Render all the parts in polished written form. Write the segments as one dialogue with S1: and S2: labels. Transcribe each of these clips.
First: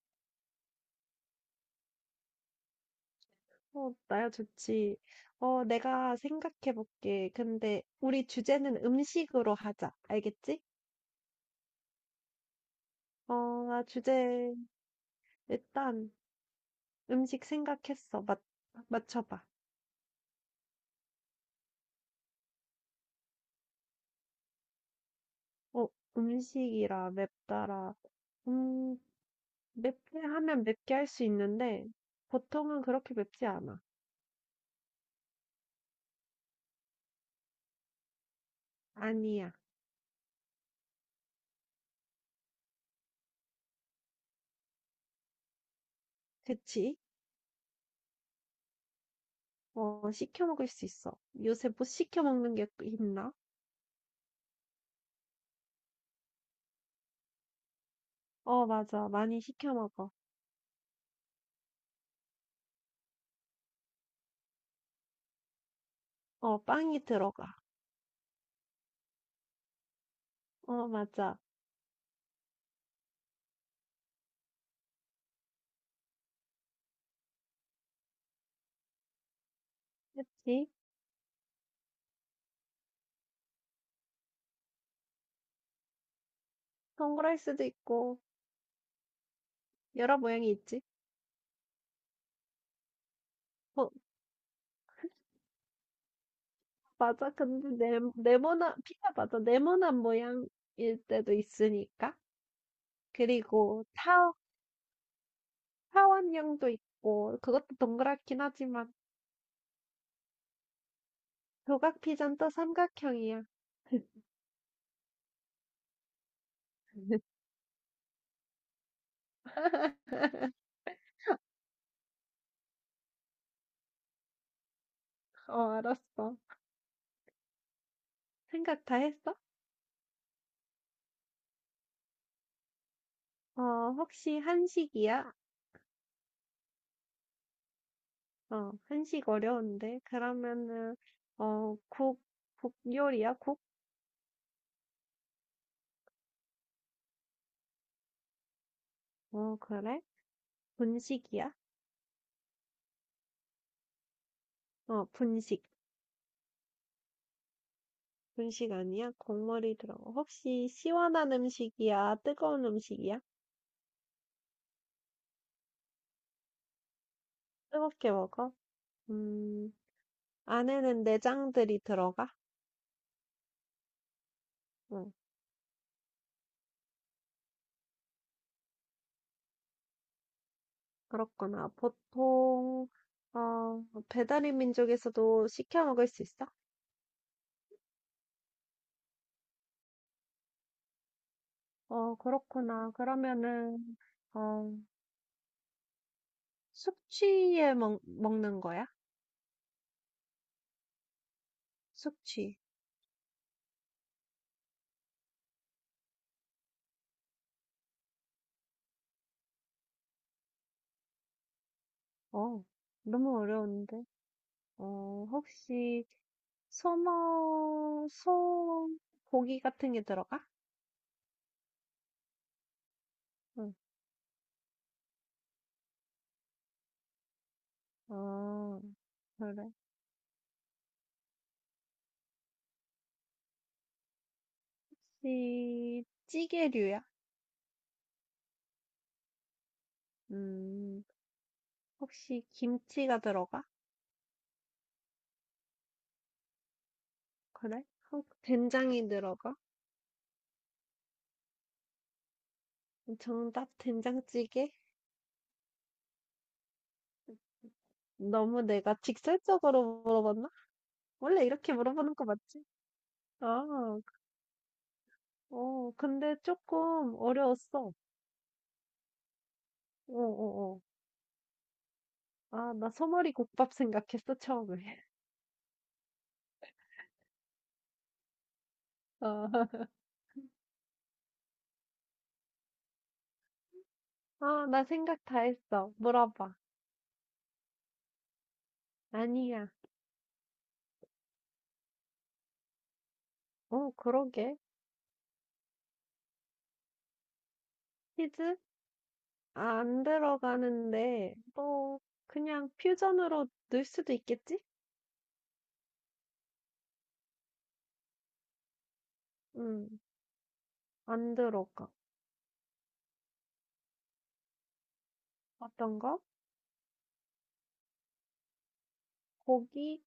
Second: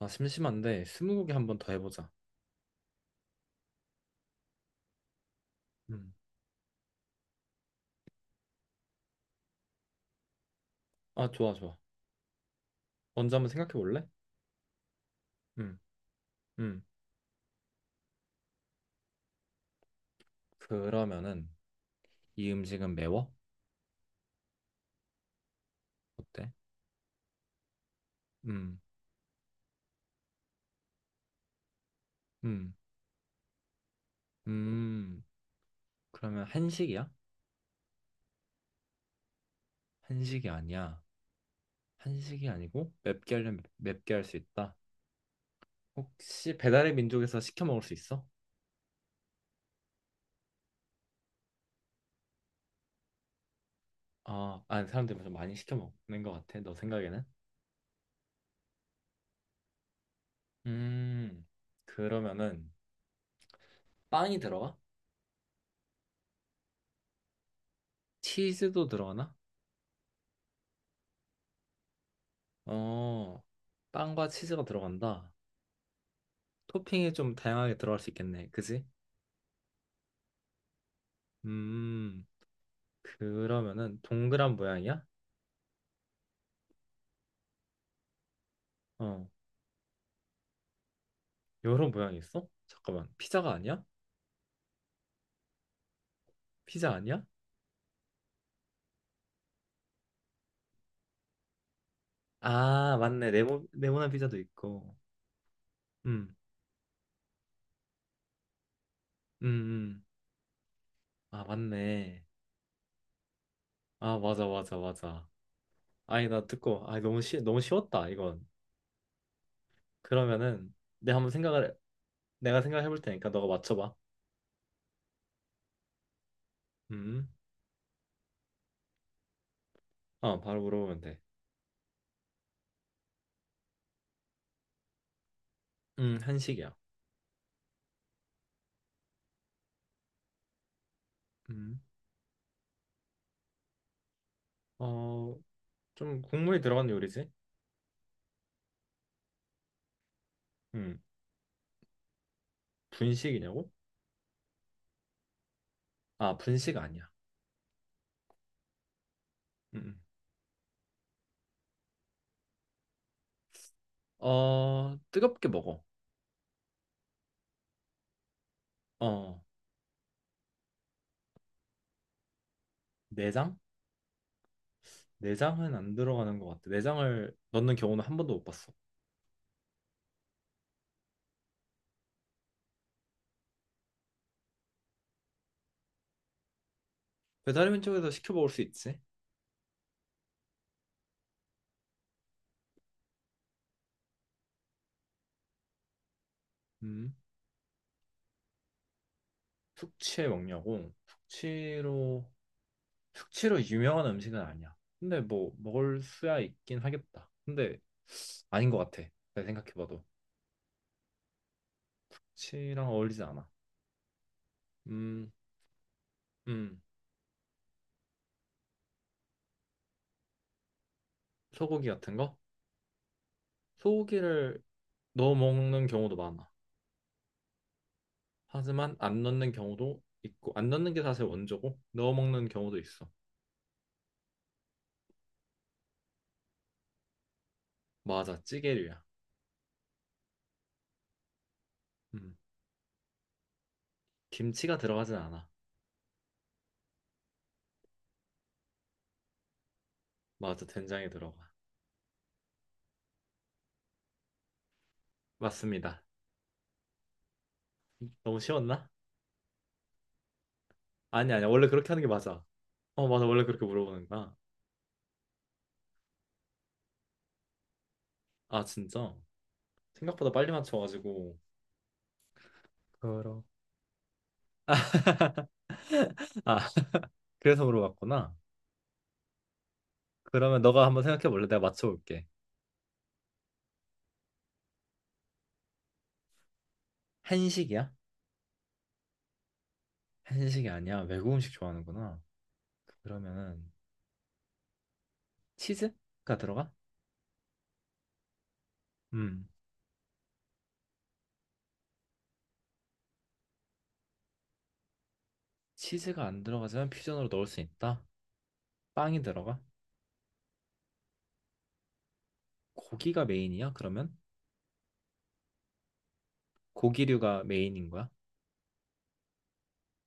S1: 아, 심심한데 스무고개 한 번 더 해보자.
S2: 어, 나야 좋지. 어,
S1: 음.
S2: 내가 생각해 볼게. 근데 우리 주제는 음식으로 하자. 알겠지?
S1: 아, 좋아. 먼저 한번
S2: 어,
S1: 생각해
S2: 나
S1: 볼래?
S2: 주제
S1: 음,
S2: 일단
S1: 음.
S2: 음식 생각했어. 맞 맞춰봐.
S1: 그러면은 이 음식은 매워?
S2: 어,
S1: 어때?
S2: 음식이라 맵다라.
S1: 음,
S2: 음, 맵게 하면 맵게 할 수 있는데
S1: 음,
S2: 보통은 그렇게 맵지 않아.
S1: 음. 그러면 한식이야?
S2: 아니야.
S1: 한식이 아니야. 한식이 아니고 맵게 하려면 맵게 할 수 있다. 혹시 배달의
S2: 그치?
S1: 민족에서 시켜 먹을 수 있어?
S2: 어, 시켜 먹을 수 있어. 요새 못 시켜 먹는 게 있나?
S1: 사람들이 좀 많이 시켜 먹는 것 같아. 너 생각에는?
S2: 어, 맞아. 많이 시켜 먹어.
S1: 음, 그러면은 빵이 들어가?
S2: 어, 빵이 들어가.
S1: 치즈도 들어가나?
S2: 어, 맞아.
S1: 어, 빵과 치즈가 들어간다. 토핑이 좀 다양하게 들어갈 수 있겠네. 그지?
S2: 그치?
S1: 음, 그러면은 동그란 모양이야?
S2: 동그라스도 있고
S1: 어,
S2: 여러 모양이 있지.
S1: 여러 모양이 있어? 잠깐만, 피자가 아니야?
S2: 어,
S1: 피자 아니야?
S2: 맞아. 근데 네, 네모난 피자 맞아. 네모난 모양일 때도 있으니까.
S1: 아, 맞네. 네모,
S2: 그리고
S1: 네모난
S2: 타
S1: 피자도 있고. 음,
S2: 타원형도 있고 그것도 동그랗긴 하지만
S1: 음. 아,
S2: 조각
S1: 맞네.
S2: 피자는 또 삼각형이야.
S1: 아, 맞아. 아니, 나 듣고, 아, 너무 쉬웠다, 이건. 그러면은, 내가 한번 생각을, 내가 생각해 볼 테니까 너가 맞춰봐.
S2: 어, 알았어.
S1: 음,
S2: 생각 다 했어?
S1: 어, 바로 물어보면 돼.
S2: 어, 혹시 한식이야?
S1: 한식이야.
S2: 어, 한식 어려운데. 그러면은 어,
S1: 음.
S2: 국, 국 요리야? 국?
S1: 어, 좀 국물이 들어간 요리지?
S2: 어, 그래?
S1: 음,
S2: 분식이야?
S1: 분식이냐고?
S2: 어, 분식.
S1: 아, 분식 아니야.
S2: 분식 아니야? 국물이
S1: 음.
S2: 들어가. 혹시 시원한 음식이야? 뜨거운 음식이야?
S1: 어, 뜨겁게 먹어.
S2: 뜨겁게 먹어?
S1: 어,
S2: 음, 안에는 내장들이 들어가?
S1: 내장?
S2: 응,
S1: 내장은 안 들어가는 것 같아. 내장을 넣는 경우는 한 번도 못 봤어.
S2: 그렇구나. 어, 배달의 민족에서도 시켜 먹을 수 있어?
S1: 배달의 민족에서 시켜 먹을 수 있지?
S2: 어, 그렇구나. 어,
S1: 음,
S2: 숙취에 먹는 거야?
S1: 숙취에 먹냐고? 숙취로,
S2: 숙취.
S1: 숙취로 유명한 음식은 아니야. 근데 뭐, 먹을 수야 있긴 하겠다. 근데 아닌 것 같아. 내가 생각해봐도.
S2: 어,
S1: 숙취랑 어울리지
S2: 너무
S1: 않아.
S2: 어려운데.
S1: 음,
S2: 혹시
S1: 음,
S2: 소머 소 고기 같은 게 들어가?
S1: 소고기 같은 거?
S2: 응.
S1: 소고기를 넣어 먹는 경우도 많아.
S2: 어,
S1: 하지만 안 넣는
S2: 그래.
S1: 경우도 있고 안 넣는 게 사실 원조고 넣어 먹는 경우도 있어.
S2: 혹시 찌개류야?
S1: 맞아, 찌개류야.
S2: 음,
S1: 음,
S2: 혹시 김치가 들어가?
S1: 김치가 들어가진 않아.
S2: 그래? 어, 된장이 들어가?
S1: 맞아, 된장이 들어가.
S2: 정답 된장찌개?
S1: 맞습니다. 너무
S2: 너무
S1: 쉬웠나?
S2: 내가 직설적으로 물어봤나?
S1: 아니
S2: 원래
S1: 아니야. 원래
S2: 이렇게
S1: 그렇게 하는 게
S2: 물어보는 거
S1: 맞아.
S2: 맞지?
S1: 어 맞아, 원래 그렇게
S2: 아,
S1: 물어보는 거야.
S2: 어, 근데 조금 어려웠어.
S1: 아 진짜? 생각보다 빨리
S2: 어.
S1: 맞춰가지고.
S2: 아, 나 소머리
S1: 그러.
S2: 국밥 생각했어, 처음에.
S1: 아 그래서 물어봤구나.
S2: 아,
S1: 그러면 너가 한번 생각해 볼래? 내가 맞춰볼게.
S2: 나 생각 다 했어. 물어봐.
S1: 한식이야?
S2: 아니야.
S1: 한식이 아니야. 외국 음식 좋아하는구나. 그러면은
S2: 어, 그러게.
S1: 치즈가 들어가?
S2: 히즈
S1: 음.
S2: 아, 안 들어가는데, 또, 그냥 퓨전으로 넣을 수도 있겠지?
S1: 치즈가 안 들어가지만 퓨전으로 넣을 수 있다. 빵이 들어가?
S2: 음, 안 들어가.
S1: 고기가 메인이야? 그러면
S2: 어떤 거?
S1: 고기류가 메인인 거야?
S2: 고기?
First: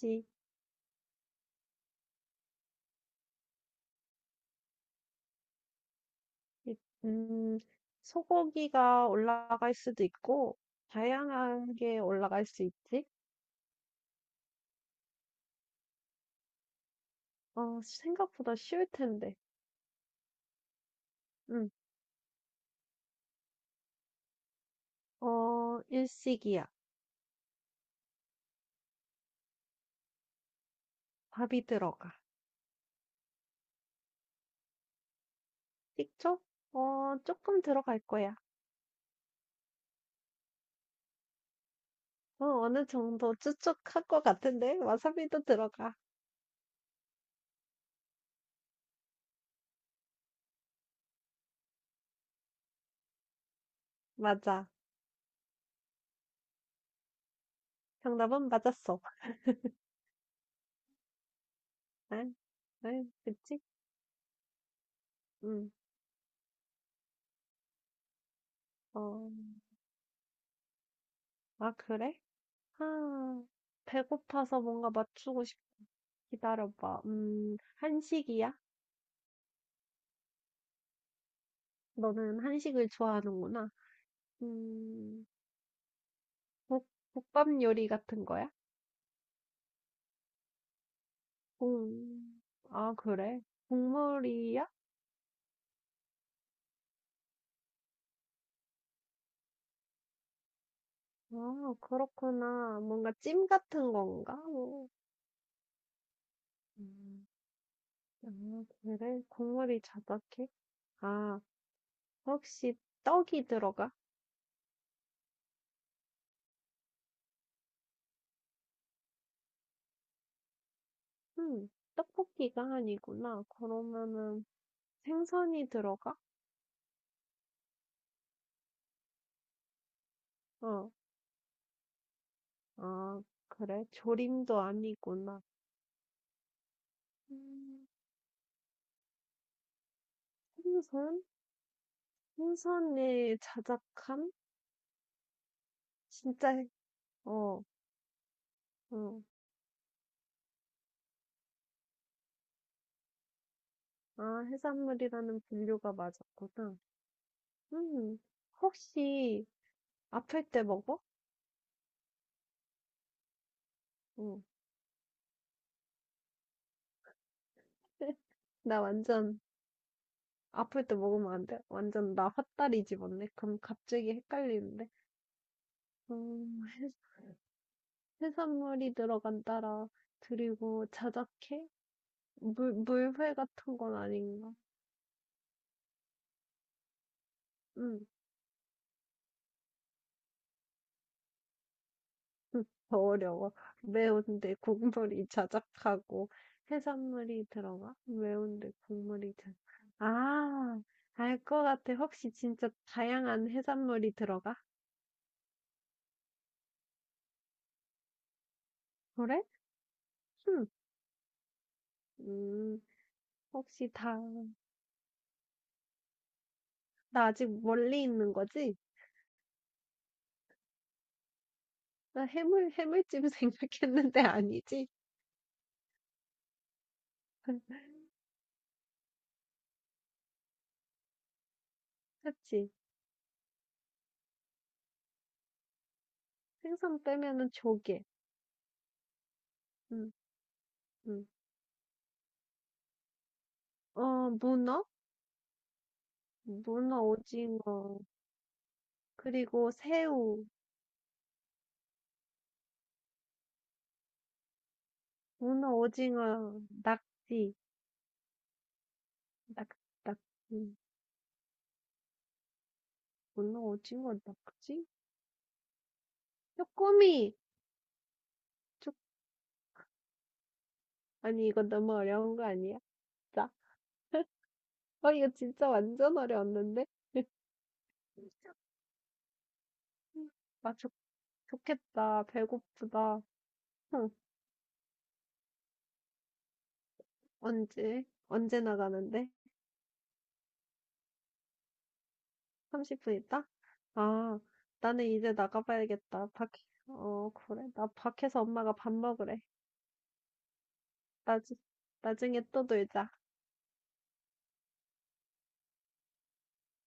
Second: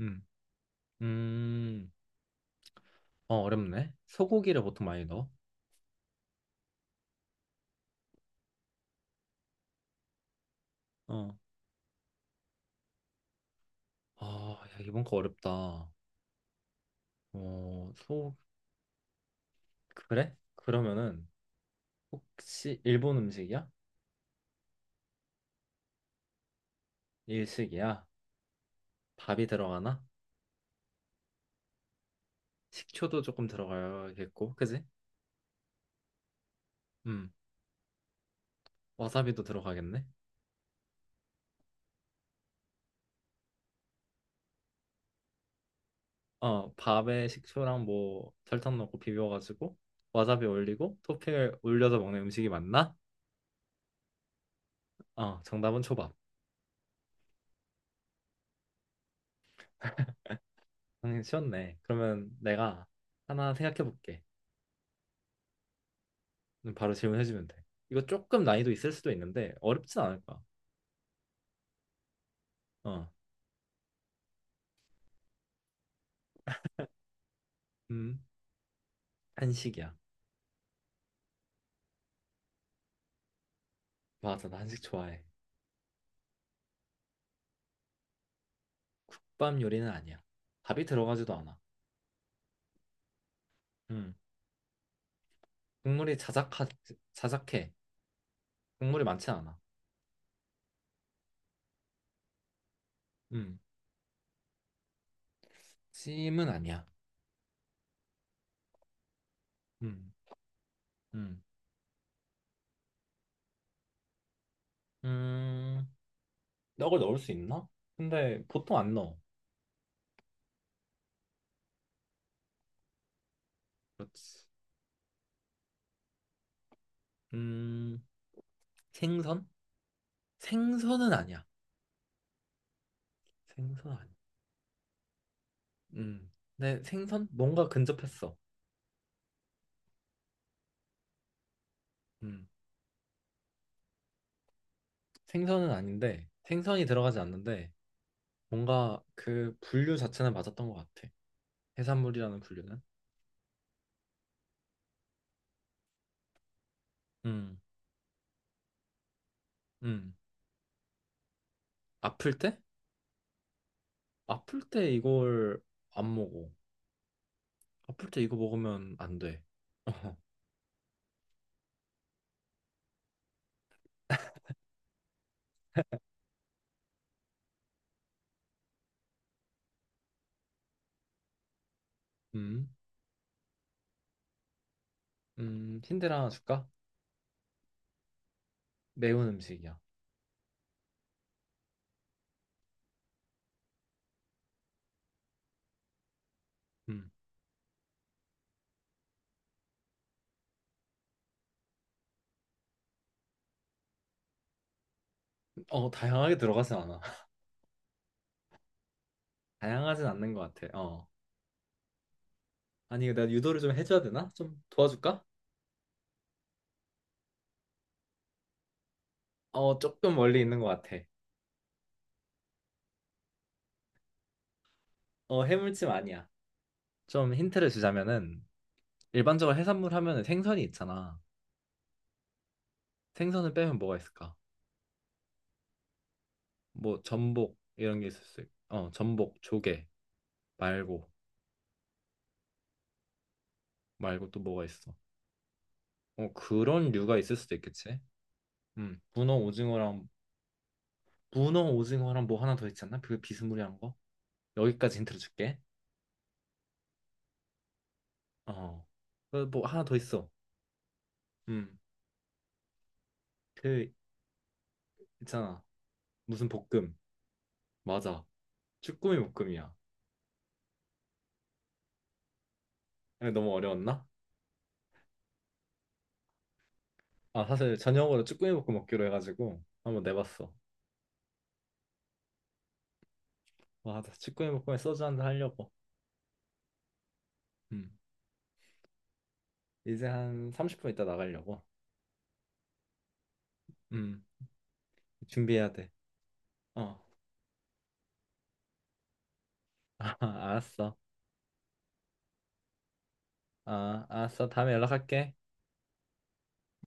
S1: 음, 음, 어 어렵네. 소고기를 보통 많이 넣어.
S2: 이- 음, 소고기가 올라갈 수도 있고,
S1: 어,
S2: 다양한 게 올라갈 수 있지?
S1: 아, 야, 이번 거 어렵다.
S2: 어,
S1: 어, 소
S2: 생각보다 쉬울 텐데.
S1: 그래? 그러면은
S2: 음,
S1: 혹시 일본 음식이야?
S2: 어, 일식이야.
S1: 일식이야? 밥이 들어가나?
S2: 밥이 들어가.
S1: 식초도 조금 들어가겠고, 그지?
S2: 식초? 어,
S1: 음,
S2: 조금 들어갈 거야.
S1: 와사비도 들어가겠네.
S2: 어, 어느 정도 추측할 것 같은데? 와사비도 들어가.
S1: 어, 밥에 식초랑 뭐 설탕 넣고 비벼가지고 와사비 올리고 토핑을 올려서 먹는 음식이 맞나?
S2: 맞아.
S1: 어, 정답은 초밥.
S2: 정답은 맞았어.
S1: 당연히 쉬웠네. 그러면
S2: 응,
S1: 내가
S2: 응,
S1: 하나
S2: 그치?
S1: 생각해 볼게.
S2: 응,
S1: 바로 질문해 주면 돼. 이거 조금 난이도 있을 수도
S2: 어,
S1: 있는데 어렵진 않을 거야.
S2: 아, 그래?
S1: 어,
S2: 아, 배고파서 뭔가 맞추고 싶어. 기다려봐.
S1: 음,
S2: 한식이야?
S1: 한식이야.
S2: 너는 한식을 좋아하는구나.
S1: 맞아, 나 한식 좋아해.
S2: 음, 국, 국밥 요리 같은 거야?
S1: 국밥 요리는 아니야. 밥이 들어가지도 않아.
S2: 음, 아, 그래?
S1: 음,
S2: 국물이야?
S1: 국물이 자작하, 자작해. 국물이 많지 않아.
S2: 아, 그렇구나. 뭔가 찜
S1: 음,
S2: 같은 건가? 뭐.
S1: 찜은 아니야.
S2: 아 그래? 국물이
S1: 음,
S2: 자작해? 아,
S1: 음,
S2: 혹시 떡이 들어가?
S1: 음. 떡을 넣을 수 있나? 근데 보통 안 넣어.
S2: 음, 떡볶이가 아니구나. 그러면은
S1: 그렇지.
S2: 생선이 들어가?
S1: 음, 생선?
S2: 어,
S1: 생선은 아니야.
S2: 아, 그래?
S1: 생선 아니야.
S2: 조림도 아니구나.
S1: 음, 근데 생선? 뭔가
S2: 음,
S1: 근접했어.
S2: 생선?
S1: 음,
S2: 생선의 자작함?
S1: 생선은 아닌데
S2: 진짜, 해-
S1: 생선이 들어가지
S2: 어,
S1: 않는데 뭔가
S2: 어.
S1: 그 분류 자체는 맞았던 것 같아. 해산물이라는 분류는.
S2: 아, 해산물이라는 분류가 맞았구나.
S1: 음,
S2: 음, 혹시
S1: 음.
S2: 아플 때 먹어?
S1: 아플 때?
S2: 응.
S1: 아플 때 이걸 안 먹어. 아플 때 이거
S2: 나
S1: 먹으면 안
S2: 완전
S1: 돼.
S2: 아플 때 먹으면 안 돼. 완전 나 헛다리 집었네. 그럼 갑자기 헷갈리는데. 음, 해- 해산물이 들어간다라. 그리고 자작해?
S1: 음,
S2: 물회 같은 건 아닌가?
S1: 음. 힌트 하나 줄까?
S2: 응,
S1: 매운 음식이야.
S2: 응, 더 어려워. 매운데 국물이 자작하고
S1: 음.
S2: 해산물이 들어가? 매운데 국물이 자작. 아, 알 것 같아. 혹시 진짜 다양한 해산물이 들어가?
S1: 어, 다양하게 들어가진 않아.
S2: 그래?
S1: 다양하진 않는 것
S2: 응.
S1: 같아. 어.
S2: 음,
S1: 아니, 내가 유도를 좀
S2: 혹시
S1: 해줘야
S2: 다,
S1: 되나? 좀 도와줄까?
S2: 나 아직 멀리 있는 거지?
S1: 어, 조금 멀리 있는 것 같아.
S2: 나 해물, 해물찜 생각했는데 아니지?
S1: 어, 해물찜 아니야. 좀 힌트를 주자면은, 일반적으로 해산물 하면은 생선이 있잖아.
S2: 그치?
S1: 생선을 빼면 뭐가 있을까? 뭐,
S2: 생선 빼면은
S1: 전복, 이런
S2: 조개.
S1: 게 있을 수 있고. 어, 전복, 조개,
S2: 응,
S1: 말고,
S2: 응. 어,
S1: 말고 또 뭐가
S2: 문어?
S1: 있어? 어, 그런
S2: 문어,
S1: 류가 있을 수도
S2: 오징어.
S1: 있겠지? 문어
S2: 그리고
S1: 오징어랑,
S2: 새우.
S1: 문어 오징어랑 뭐 하나 더 있지 않나? 그 비스무리한 거? 여기까지 힌트를 줄게.
S2: 문어, 오징어, 낙지.
S1: 어, 그뭐
S2: 낙,
S1: 하나 더
S2: 낙,
S1: 있어.
S2: 음,
S1: 음,
S2: 문어,
S1: 그
S2: 오징어, 낙지?
S1: 있잖아. 무슨 볶음.
S2: 쪼꼬미!
S1: 맞아.
S2: 쪼,
S1: 쭈꾸미 볶음이야.
S2: 아니, 이거 너무 어려운 거 아니야?
S1: 근데
S2: 자,
S1: 너무 어려웠나?
S2: 어, 이거 진짜 완전 어려웠는데?
S1: 아, 사실 저녁으로 쭈꾸미 볶음 먹기로 해가지고 한번
S2: 쪼꼬미.
S1: 내봤어.
S2: 아, 좋, 좋겠다. 배고프다. 응,
S1: 맞아. 쭈꾸미 볶음에 소주 한잔 하려고. 음.
S2: 언제, 언제 나가는데?
S1: 이제 한 30분 있다 나가려고.
S2: 30분 있다?
S1: 음.
S2: 아, 나는 이제
S1: 준비해야 돼.
S2: 나가봐야겠다.
S1: 어.
S2: 어, 그래. 나 밖에서 엄마가 밥 먹으래.
S1: 아, 알았어.
S2: 나 나중에 또 놀자.
S1: 아, 알았어. 다음에 연락할게.